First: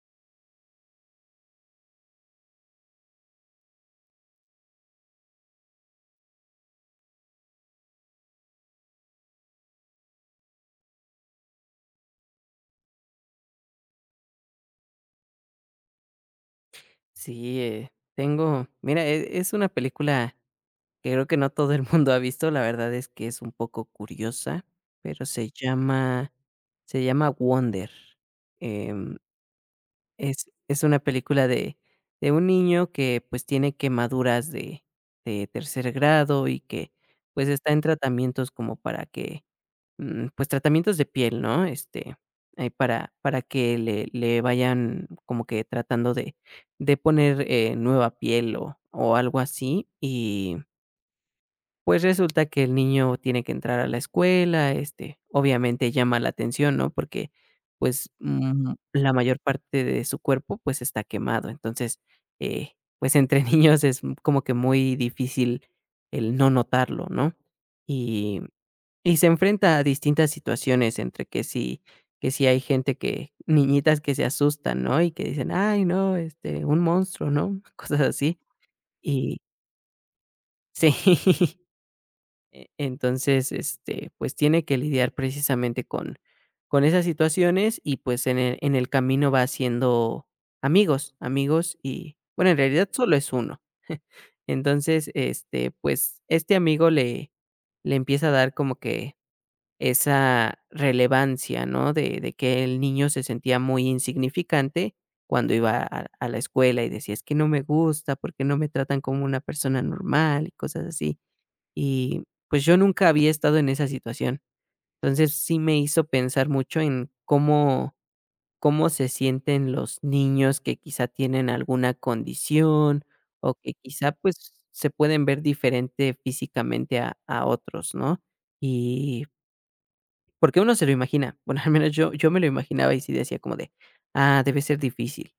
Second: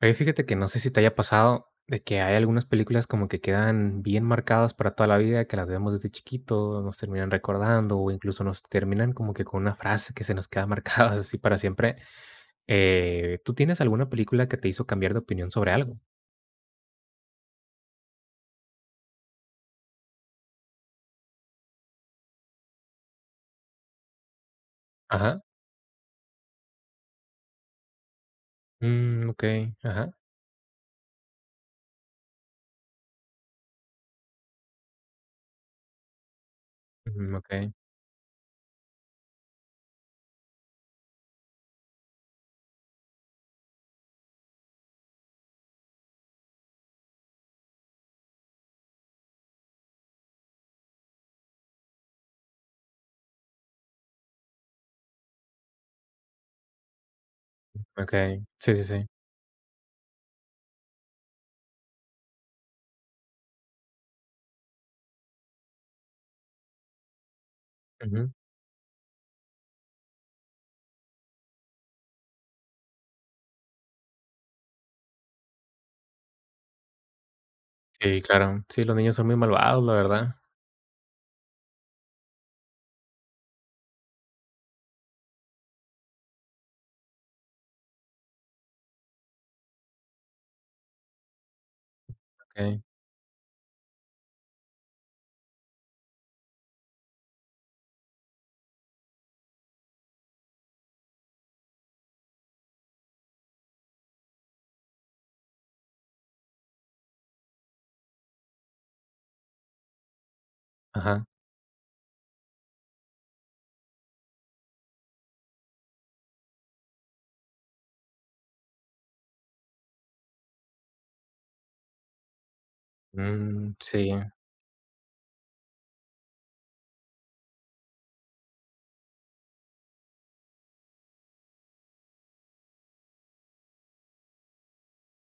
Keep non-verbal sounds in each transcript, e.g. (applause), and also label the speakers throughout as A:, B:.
A: Oye, fíjate que no sé si te haya pasado de que hay algunas películas como que quedan bien marcadas para toda la vida, que las vemos desde chiquito, nos terminan recordando o incluso nos terminan como que con una frase que se nos queda marcada (laughs) así para siempre. ¿Tú tienes alguna película que te hizo cambiar de opinión sobre algo?
B: Sí, tengo, mira, es una película que creo que no todo el mundo ha visto, la verdad es que es un poco curiosa, pero
A: Ajá.
B: se llama Wonder. em,
A: Mm, okey, ajá.
B: es una película de un niño que, pues, tiene quemaduras de tercer grado y que,
A: Ujú,
B: pues,
A: okey,
B: está en tratamientos como para que pues, tratamientos de piel, ¿no? Este, para que le vayan como que tratando de poner, nueva piel o algo así. Y, pues, resulta que el niño tiene que entrar a la escuela, este, obviamente llama la atención, ¿no? Porque, pues,
A: okey. Sí, sí, sí.
B: la mayor parte de su cuerpo, pues, está quemado. Entonces, eh, pues, entre (laughs) niños es como que muy difícil el no notarlo, ¿no?
A: Ujú.
B: Y y se enfrenta a distintas situaciones entre que sí hay gente, que niñitas que se asustan, ¿no? Y que dicen: "Ay, no, este, un monstruo", ¿no? (laughs) Cosas
A: Sí,
B: así.
A: claro. Sí, los niños son muy
B: Y
A: malvados, la verdad.
B: sí. (laughs) Entonces, este, pues, tiene que lidiar precisamente con esas situaciones y, pues, en el camino va haciendo amigos, amigos y, bueno, en
A: Okey.
B: realidad solo es uno. Entonces, este, pues, este amigo le empieza a dar como que esa relevancia, ¿no? De que el niño se sentía muy insignificante cuando iba a la escuela y decía: "Es que no me gusta, porque no me tratan como una persona normal", y cosas así.
A: Ajá.
B: Y, pues, yo nunca había estado en esa situación. Entonces, sí me hizo pensar mucho en cómo se sienten los niños que quizá tienen alguna condición, o que
A: Mm,
B: quizá,
A: sí.
B: pues, se pueden ver diferente físicamente a otros, ¿no? Y porque uno se lo imagina. Bueno, (laughs) al menos yo me lo imaginaba y sí decía como de: "Ah, debe ser difícil".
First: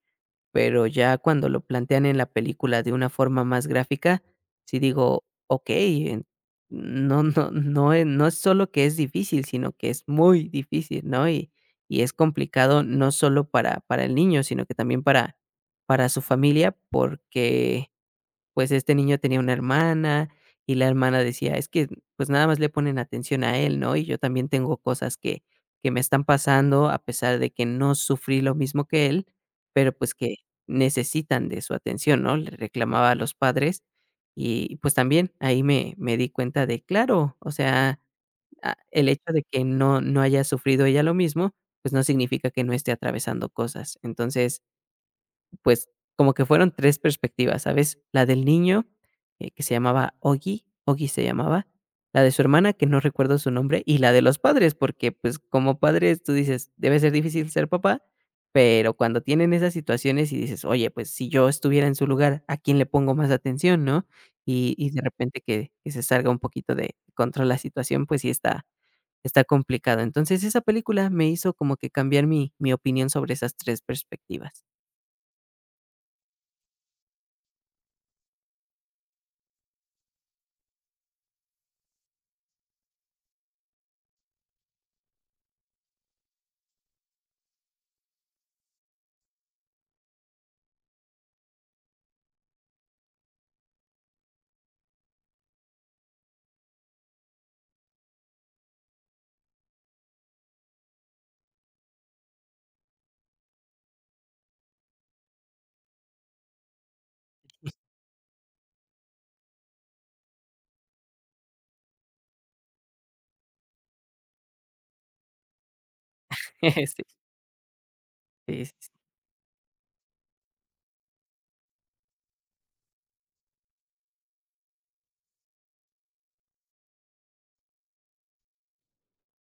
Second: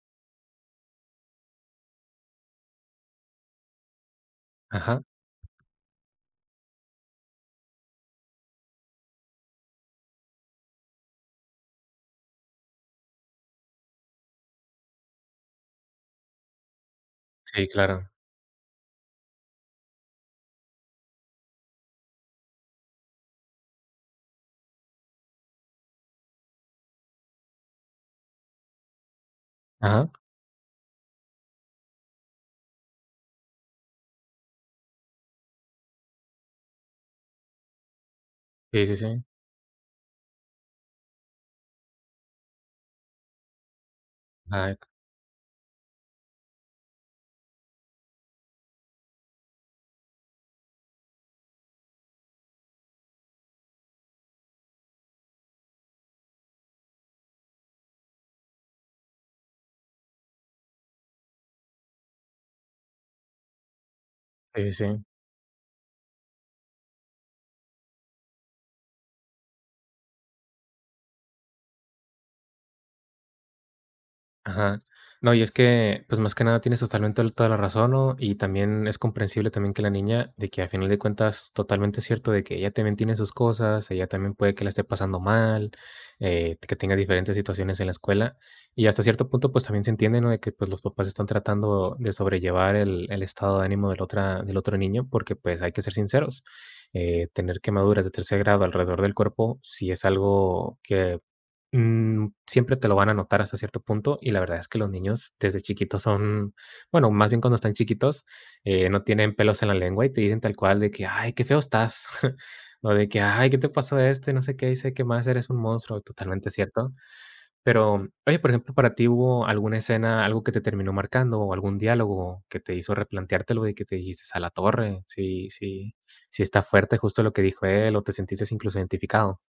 B: Pero ya cuando lo plantean en la película de una forma más gráfica, sí
A: Ajá.
B: digo: "Okey, en no no no es no es solo que es difícil, sino que es muy difícil", ¿no? Y es complicado no solo para el niño, sino que también para su familia,
A: Sí,
B: porque,
A: claro.
B: pues, este niño tenía una hermana, y la hermana decía: "Es que, pues, nada más le ponen atención a él, ¿no? Y yo también tengo cosas que me están pasando, a pesar de que no sufrí lo mismo que él, pero,
A: Ajá.
B: pues, que necesitan de su atención", ¿no? Le reclamaba a los padres, y, pues, también ahí me di cuenta de, claro, o sea, ah,
A: Sí, sí,
B: el
A: sí.
B: hecho de que no haya sufrido ella lo mismo, pues, no significa que no esté atravesando cosas. Entonces,
A: Ay.
B: pues, como que fueron 3 perspectivas, ¿sabes? La del niño, que se llamaba Ogi. Ogi se llamaba, la de su hermana, que no recuerdo su nombre, y la de los padres, porque, pues, como padres, tú dices: "Debe ser difícil ser papá", pero cuando tienen esas situaciones y dices: "Oye, pues, si yo estuviera en su lugar, ¿a quién le pongo más atención?", ¿no?
A: Sí, sí,
B: Y de
A: sí.
B: repente que se salga un poquito de control la situación, pues sí está complicado. Entonces, esa película me hizo como que cambiar mi opinión sobre esas 3 perspectivas.
A: Ajá. No, y es que, pues, más que nada tienes totalmente toda la razón, ¿no? Y también es comprensible también que la niña, de que a final de cuentas, totalmente cierto de que ella también tiene sus cosas, ella también puede que la esté pasando mal, que tenga diferentes situaciones en la escuela. Y hasta cierto punto, pues, también se entiende, ¿no? De que, pues, los papás están tratando de sobrellevar el estado de ánimo del otro niño, porque, pues, hay que ser sinceros, tener quemaduras de tercer grado alrededor del cuerpo si es algo que mm, siempre te lo van a notar hasta cierto punto y la verdad es que los niños desde chiquitos son, bueno, más bien cuando están chiquitos, no tienen pelos en la lengua y te dicen tal cual de que, ay, qué feo estás, (laughs) o de que, ay, ¿qué te pasó esto? Y no sé qué, dice que más eres un monstruo, totalmente
B: (laughs)
A: cierto.
B: Sí.
A: Pero, oye, por
B: Sí, sí,
A: ejemplo,
B: sí.
A: para ti hubo alguna escena, algo que te terminó marcando o algún diálogo que te hizo replanteártelo y que te dijiste a la torre, sí, sí, sí está fuerte justo lo que dijo él o te sentiste incluso identificado.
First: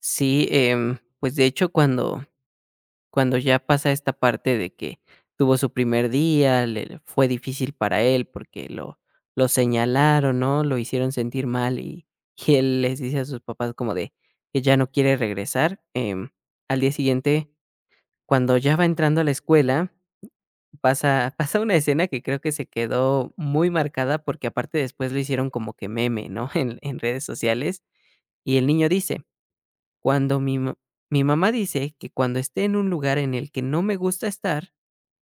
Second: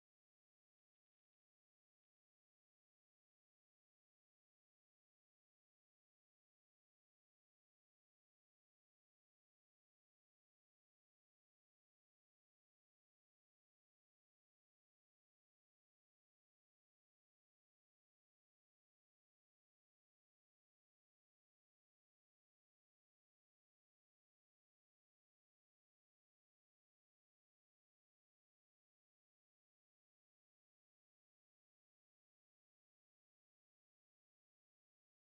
B: Sí, pues, de hecho, cuando ya pasa esta parte de que tuvo su primer día, le fue difícil para él porque lo señalaron, ¿no? Lo hicieron sentir mal y él les dice a sus papás como de que ya no quiere regresar, al día siguiente, cuando ya va entrando a la escuela, pasa (laughs) pasa una escena que creo que se quedó muy marcada, porque aparte después lo hicieron como que meme, ¿no? (laughs) En redes sociales, y el niño dice: Cuando mi mamá dice que cuando esté en un lugar en el que no me gusta estar,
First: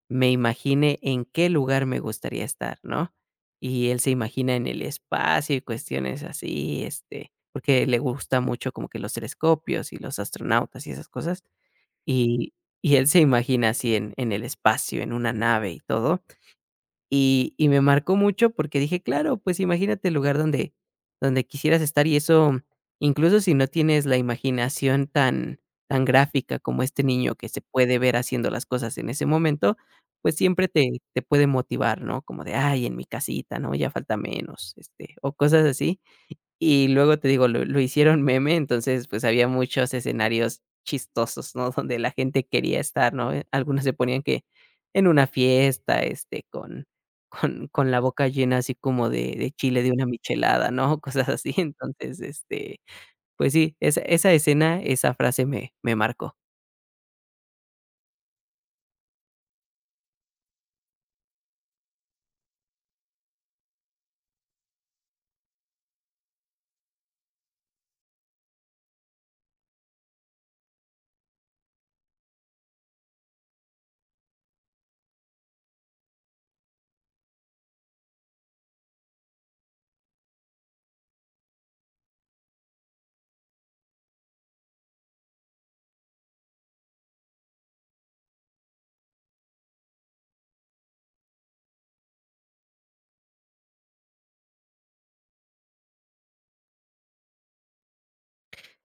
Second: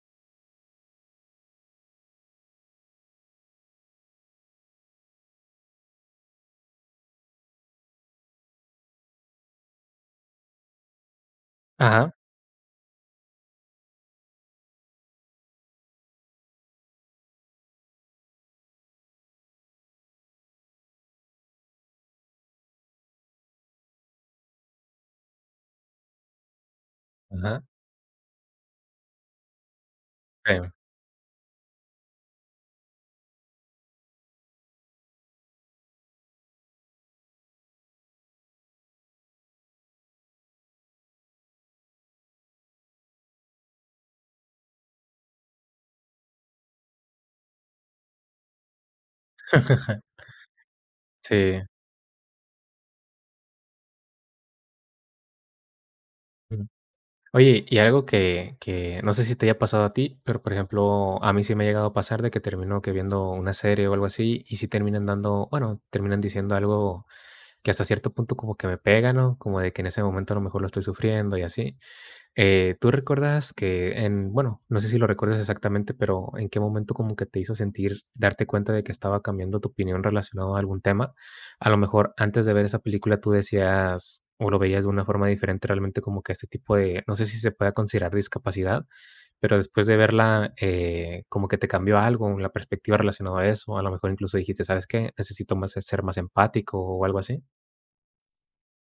B: me imagine en qué lugar me gustaría estar, ¿no? Y él se imagina en el espacio y cuestiones así, este, porque le gusta mucho como que los telescopios y los astronautas y esas cosas,
A: Ajá,
B: y y él se imagina así en el espacio, en una nave y todo, y me marcó mucho porque dije: "Claro, pues imagínate el lugar donde quisieras estar", y eso, incluso si no tienes la imaginación tan gráfica como este niño, que se
A: ajá,
B: puede ver haciendo las cosas en ese momento, pues siempre
A: sí.
B: te puede motivar, ¿no? Como de: "Ay, en mi casita, ¿no? Ya falta menos", este, o cosas así. Y luego te digo, lo hicieron meme, entonces, pues, había muchos escenarios chistosos, ¿no? Donde la gente quería estar, ¿no? Algunos se ponían que en una fiesta, este, con la boca llena así como de chile de una
A: (laughs)
B: michelada, ¿no? (laughs) Cosas así.
A: Sí.
B: Entonces, este, pues sí, esa escena, esa frase me marcó.
A: Ujú. Oye, y algo que no sé si te haya pasado a ti, pero, por ejemplo, a mí sí me ha llegado a pasar de que termino que viendo una serie o algo así, y sí terminan dando, bueno, terminan diciendo algo que hasta cierto punto como que me pega, ¿no? Como de que en ese momento a lo mejor lo estoy sufriendo y así. ¿Tú recuerdas que en bueno, no sé si lo recuerdas exactamente, pero en qué momento como que te hizo sentir, darte cuenta de que estaba cambiando tu opinión relacionado a algún tema? A lo mejor antes de ver esa película tú decías o lo veías de una forma diferente, realmente como que este tipo de, no sé si se pueda considerar discapacidad, pero después de verla, como que te cambió algo, la perspectiva relacionada a eso, a lo mejor incluso dijiste, ¿sabes qué? Necesito más ser más empático o algo así.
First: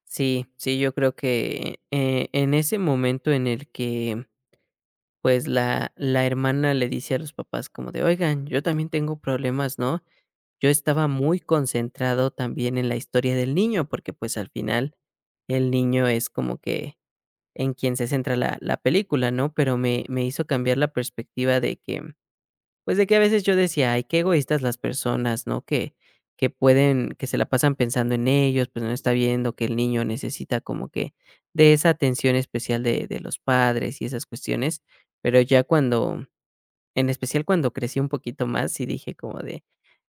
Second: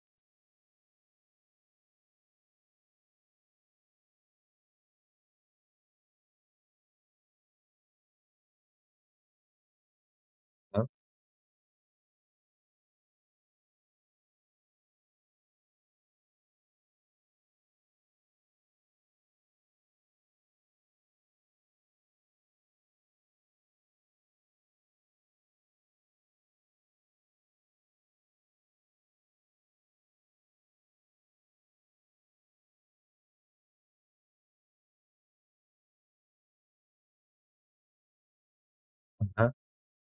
B: Sí, sí, yo creo que, en ese momento en el que, pues, la hermana le dice a los papás como de: "Oigan, yo también tengo problemas, ¿no?". Yo
A: Ajá,
B: estaba muy concentrado también en la historia del niño, porque, pues, al final el niño es como que en quien se centra la película, ¿no? Pero me hizo cambiar la perspectiva de que, pues, de que a veces yo decía: "Ay, qué egoístas las personas, ¿no? Que pueden, que se la pasan pensando en ellos, pues, no está viendo que el niño necesita como que de esa atención especial de los padres y esas cuestiones". Pero ya cuando en especial cuando crecí un poquito más, sí dije como
A: ajá,
B: de:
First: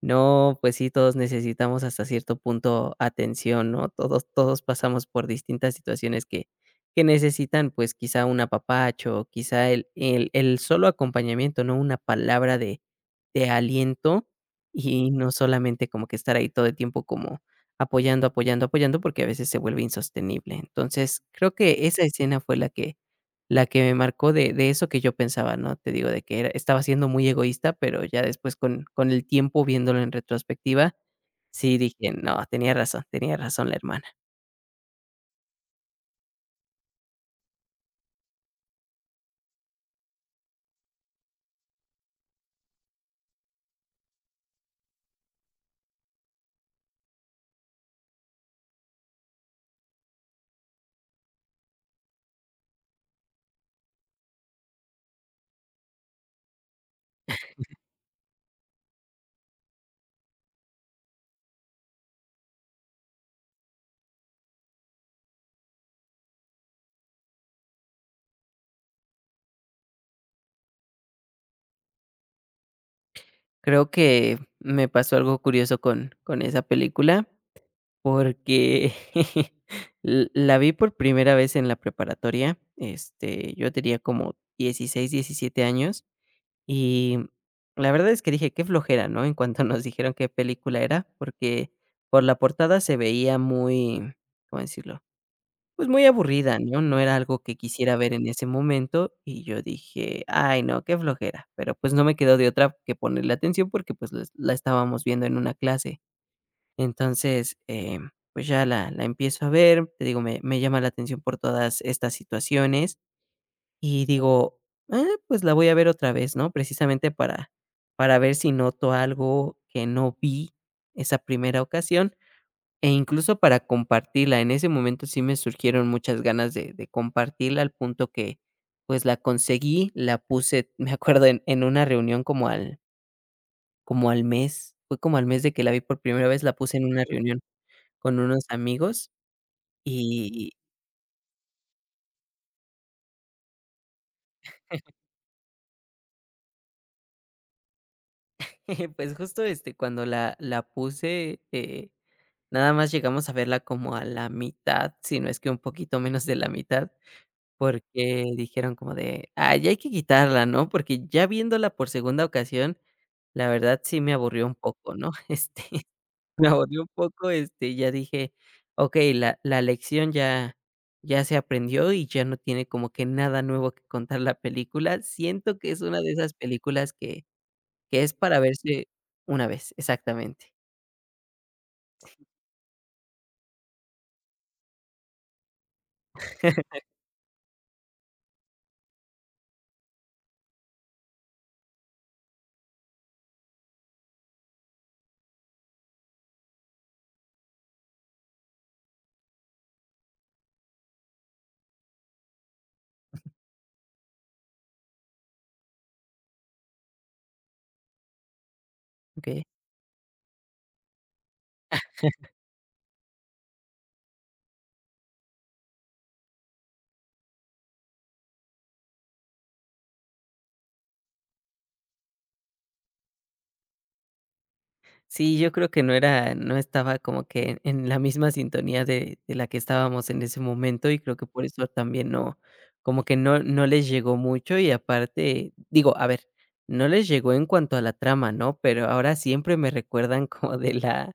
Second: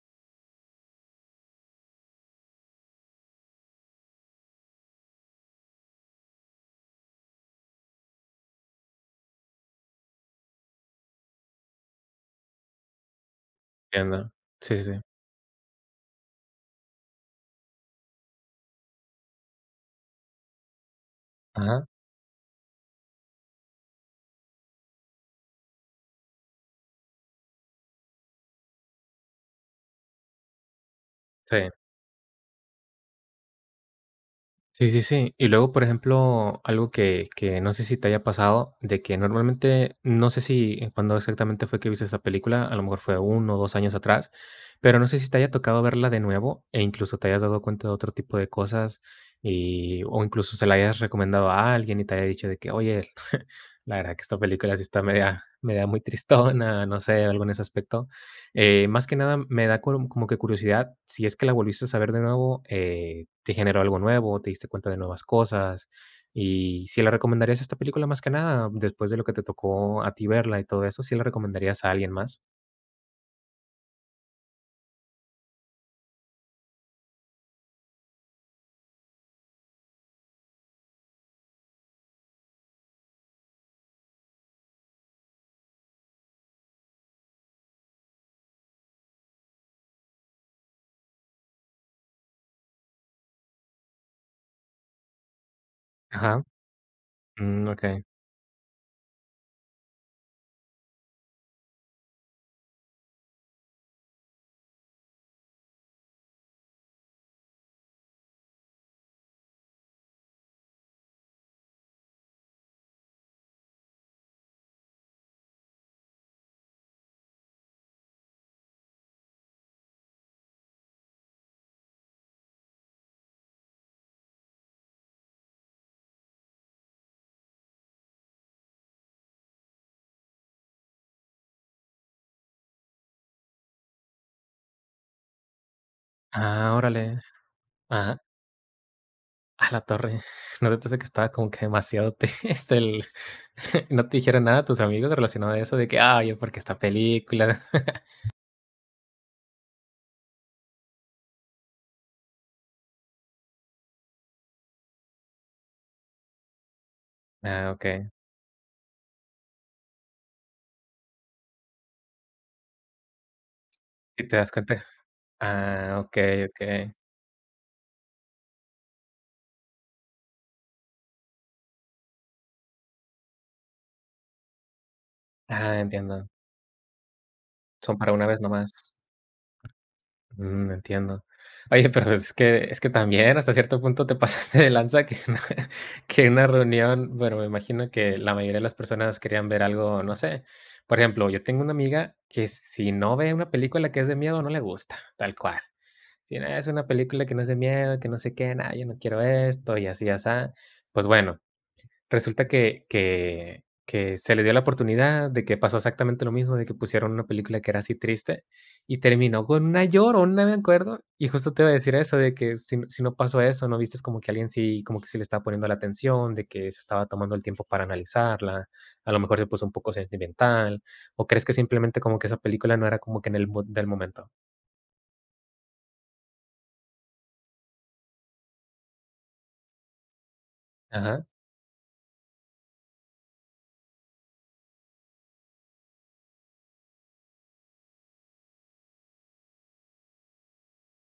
B: no, pues sí, todos necesitamos hasta cierto punto atención, ¿no? Todos, todos pasamos por distintas situaciones que necesitan, pues quizá un apapacho, quizá el solo acompañamiento, ¿no? Una palabra de aliento,
A: entiendo. Sí, sí, sí.
B: y no solamente como que estar ahí todo el tiempo como apoyando, apoyando, apoyando, porque a veces se vuelve insostenible. Entonces, creo que
A: Ajá,
B: esa escena fue la que me marcó de eso que yo pensaba, ¿no? Te digo, de que era estaba siendo muy egoísta, pero ya después con el tiempo, viéndolo en retrospectiva,
A: sí.
B: sí dije: "No, tenía razón la hermana".
A: Sí, sí, sí. Y luego, por ejemplo, algo que no sé si te haya pasado, de que normalmente, no sé si en cuándo exactamente fue que viste esa película, a lo mejor fue uno o 2 años atrás, pero no sé si te haya tocado verla de nuevo e incluso te hayas dado cuenta de otro tipo de cosas y o incluso se la hayas recomendado a alguien y te haya dicho de que: "Oye, (laughs) la verdad que esta película sí está media media muy tristona", no sé, algo en ese aspecto. Más que nada me da como como que curiosidad, si es que la volviste a saber de nuevo, ¿te generó algo nuevo? ¿Te diste cuenta de nuevas cosas? Y, ¿si la recomendarías esta película más que nada después de lo que te tocó a ti verla y todo eso, si la recomendarías a alguien más?
B: Creo que me pasó algo curioso con esa película, porque (laughs) l la vi por primera vez en la preparatoria, este, yo tenía como 16 17 años. Y la verdad es que dije: "Qué flojera", ¿no? En cuanto (laughs) nos dijeron qué película era, porque por la portada se veía muy, ¿cómo decirlo? Pues muy
A: Ajá,
B: aburrida, ¿no? No era algo que
A: mm,
B: quisiera
A: okey.
B: ver en ese momento, y yo dije: "Ay, no, qué flojera". Pero, pues, no me quedó de otra que ponerle atención porque, pues, la estábamos viendo en una clase. Entonces, pues, ya la empiezo a ver, te digo, me llama la atención por todas estas situaciones. Y digo: "Ah, pues la voy a ver otra vez", ¿no? Precisamente para ver si noto algo que no vi esa primera ocasión, e incluso para compartirla. En ese momento sí me surgieron muchas ganas de compartirla, al punto que, pues, la conseguí, la puse, me acuerdo, en una reunión como al mes, fue como al mes de que la vi por primera vez, la
A: Ah,
B: puse en una
A: órale.
B: reunión
A: Ajá,
B: con unos amigos
A: a la torre.
B: y,
A: (laughs) ¿No te parece que estaba como que demasiado te (laughs) este, el (laughs) no te dijeron nada a tus amigos relacionado a eso de que: "Ah, oye, porque esta película". (laughs)
B: (laughs) pues, justo, este, cuando la puse, nada más llegamos a verla como a la mitad, si no es que un poquito menos de la mitad,
A: Ah, okey.
B: porque dijeron como de: "Ah, ya hay que quitarla", ¿no? Porque ya viéndola por segunda ocasión, la verdad sí me
A: ¿Y te
B: aburrió
A: das
B: un
A: cuenta?
B: poco, ¿no? (laughs) Este,
A: Ah, okey,
B: me aburrió un
A: okey.
B: poco, este, ya dije: "Okey, la lección ya se aprendió y ya no tiene como que nada nuevo que contar la película". Siento que
A: Ah,
B: es una de
A: entiendo.
B: esas películas que
A: Son
B: que es
A: para una
B: para
A: vez nomás.
B: verse una vez, exactamente.
A: Mm, entiendo. Oye, pero es que también hasta cierto punto te (laughs) pasaste de lanza que una (laughs) que una
B: (laughs)
A: reunión, bueno, me imagino que la mayoría de las personas querían ver algo, no sé. Por ejemplo, yo tengo una amiga que si no ve una película que es de miedo, no le gusta, tal cual. Si no es una película que no es de miedo, que no sé qué, nada, yo no quiero esto y así, asá. Pues bueno, resulta que se le dio la oportunidad de que pasó exactamente lo mismo, de que pusieron una película que era así triste, y
B: ¿Ok?
A: terminó con una llorona, me acuerdo. Y justo te iba a decir eso, de que si no pasó eso, no vistes como que alguien sí como que sí le estaba poniendo la atención, de que se estaba tomando el tiempo para analizarla, a lo mejor se puso un poco sentimental, o crees que simplemente como que esa película no era como que en el mood del momento.
B: Sí, yo creo que no estaba como que en la misma sintonía de la que estábamos en ese momento, y creo
A: Ajá.
B: que por eso también no, como que no les llegó mucho, y aparte, digo, a ver, no les llegó en cuanto a la trama, ¿no? Pero ahora siempre me recuerdan (laughs) como de la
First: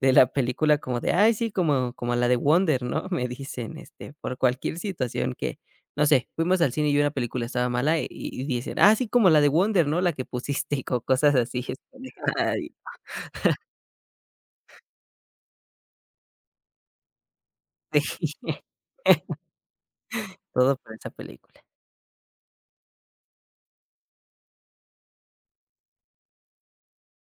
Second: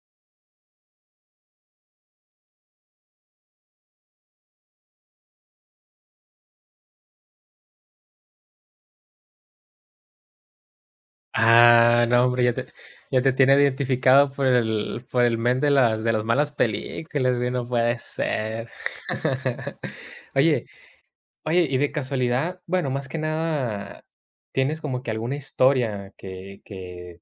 B: de la película como de: "Ay, sí, como la de Wonder", ¿no? (laughs) Me dicen, este, por cualquier situación que, no sé, fuimos al cine y una película estaba mala, y dicen: "Ah, sí, como la de Wonder, ¿no? La que pusiste", y co cosas así, (laughs) es como
A: Ah,
B: de:
A: no, hombre,
B: "Ay".
A: ya te tiene identificado por el men de las malas películas, güey, no puede
B: Sí, (laughs)
A: ser. (laughs) Oye
B: todo por esa película.
A: Oye, y de casualidad, bueno, más que nada, ¿tienes como que alguna historia que que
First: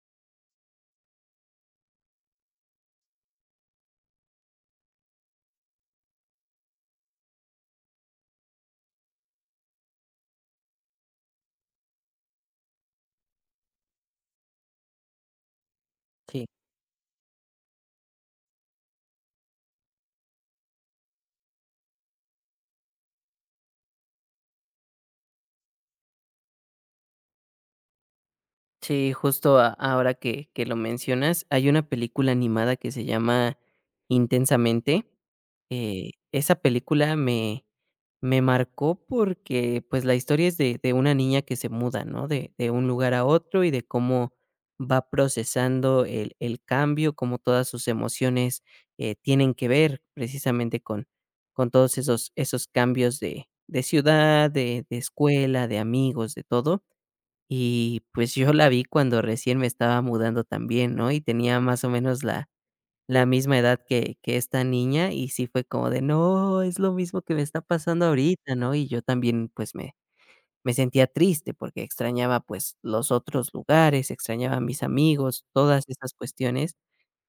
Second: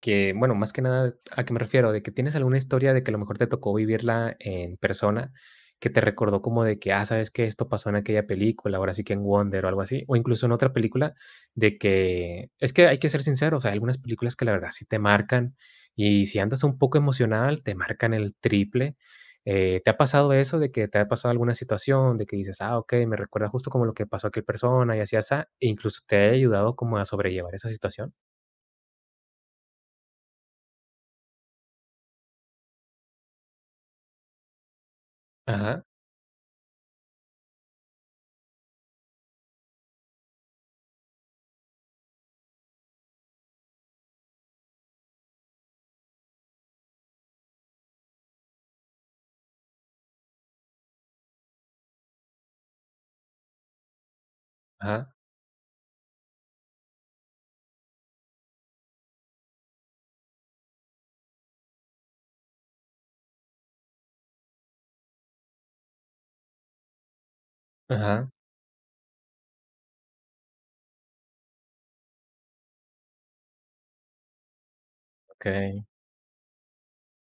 A: que, bueno, más que nada, ¿a qué me refiero? De que tienes alguna historia de que a lo mejor te tocó vivirla en persona, que te recordó como de que, ah, sabes que esto pasó en aquella película, ahora sí que en Wonder o algo así, o incluso en otra película, de que es que hay que ser sinceros, hay algunas películas que la verdad sí te marcan y si
B: Sí,
A: andas un poco emocional, te marcan el triple. ¿Te ha pasado eso de que te ha pasado alguna situación de que dices, ah, ok, me recuerda justo como lo que pasó a aquel persona y así, asá, e incluso te ha ayudado como a sobrellevar esa situación?
B: sí, justo a ahora que lo mencionas, hay una película animada que se llama Intensamente.
A: Ajá,
B: Esa película me marcó porque, pues, la historia es de una niña que se muda, ¿no? De un lugar a otro y de cómo va procesando el cambio, cómo todas sus emociones, tienen que ver precisamente con todos esos cambios de ciudad, de
A: ajá,
B: escuela, de amigos, de todo. Y, pues, yo la vi cuando recién me estaba mudando también, ¿no? Y tenía más o menos la misma edad que esta niña, y sí fue como de: "No, es lo mismo que me está pasando
A: ajá.
B: ahorita", ¿no? Y yo también, pues, me sentía triste porque extrañaba, pues, los otros lugares, extrañaba a mis amigos, todas
A: Okey.
B: esas cuestiones.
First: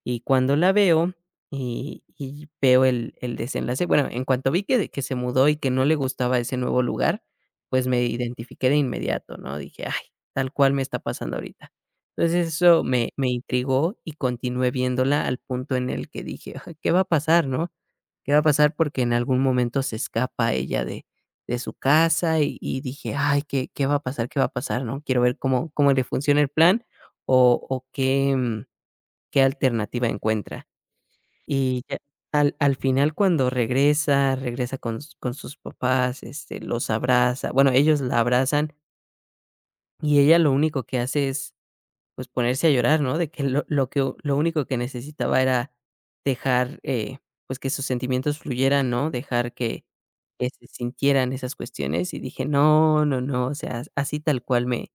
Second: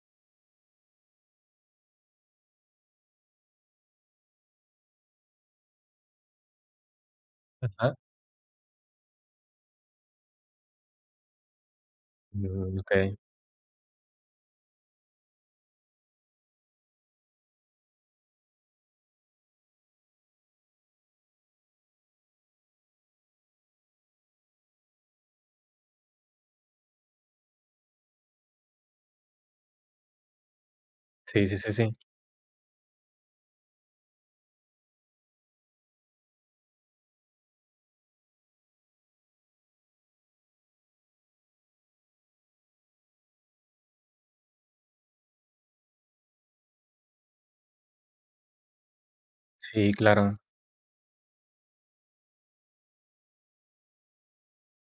B: Y cuando la veo, y veo el desenlace, bueno, en cuanto vi que se mudó y que no le gustaba ese nuevo lugar, pues
A: Ajá.
B: me identifiqué de inmediato, ¿no? Dije: "Ay, tal cual me está pasando ahorita". Entonces
A: Mm,
B: eso me
A: okey.
B: me intrigó y continué viéndola al punto en el que dije: "Ay, ¿qué va a pasar, no? ¿Qué va a pasar?". Porque en algún momento se escapa ella de su casa y dije: "Ay, ¿qué va a pasar? ¿Qué va a pasar?", ¿no? Quiero ver cómo le funciona el plan o qué, qué alternativa encuentra.
A: Sí, sí, sí,
B: Y
A: sí.
B: ya al final cuando regresa, regresa con sus papás, este, los abraza, bueno, ellos la abrazan y ella lo único que hace es, pues, ponerse a llorar, ¿no? De que lo que lo único que necesitaba era dejar, pues, que sus sentimientos fluyeran, ¿no? Dejar que
A: Sí, claro.
B: que se sintieran esas cuestiones, y dije: "No, no, no, o sea, así tal cual me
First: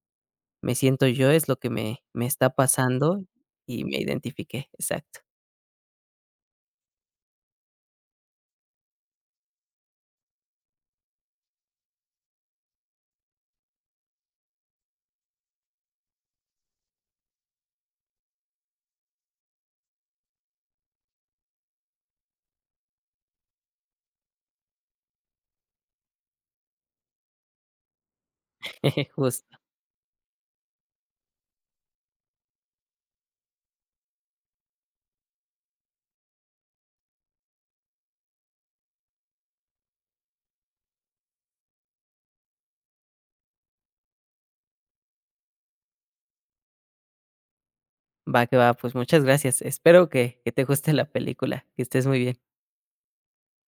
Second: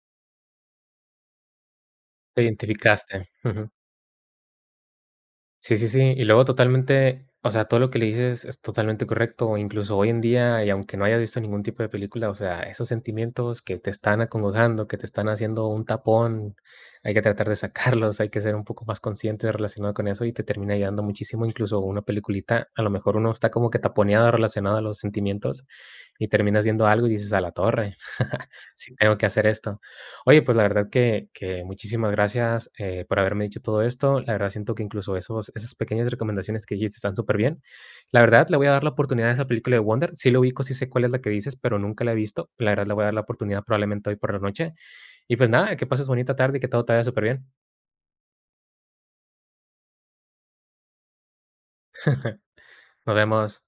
B: me siento yo, es lo que me
A: Te
B: está pasando",
A: identificaste. Ujú.
B: y me identifiqué, exacto,
A: Sí, sí, sí. Y luego totalmente, o sea, todo lo que le dices es totalmente correcto. Incluso hoy en día, y aunque no hayas visto ningún tipo de película, o sea, esos sentimientos que te están acongojando, que te están haciendo un tapón, hay que tratar de sacarlos, hay que ser un poco más consciente relacionado con eso y te termina ayudando muchísimo. Incluso una peliculita, a lo mejor uno está como que taponeado relacionado a los sentimientos y terminas viendo algo y dices a la torre, (laughs) sí
B: (laughs)
A: tengo que hacer
B: justo.
A: esto. Oye, pues la verdad que muchísimas gracias, por haberme dicho todo esto. La verdad siento que incluso esos esas pequeñas recomendaciones que dijiste están súper bien. La verdad, le voy a dar la oportunidad a esa película de Wonder. Sí la ubico, sí sé cuál es la que dices, pero nunca la he visto. La verdad, le voy a dar la oportunidad probablemente hoy por la noche. Y pues nada, que pases bonita tarde y que todo te vaya súper bien.
B: Va que va, pues muchas gracias. Espero que te guste la película. Que estés muy
A: (laughs)
B: bien.
A: Nos vemos.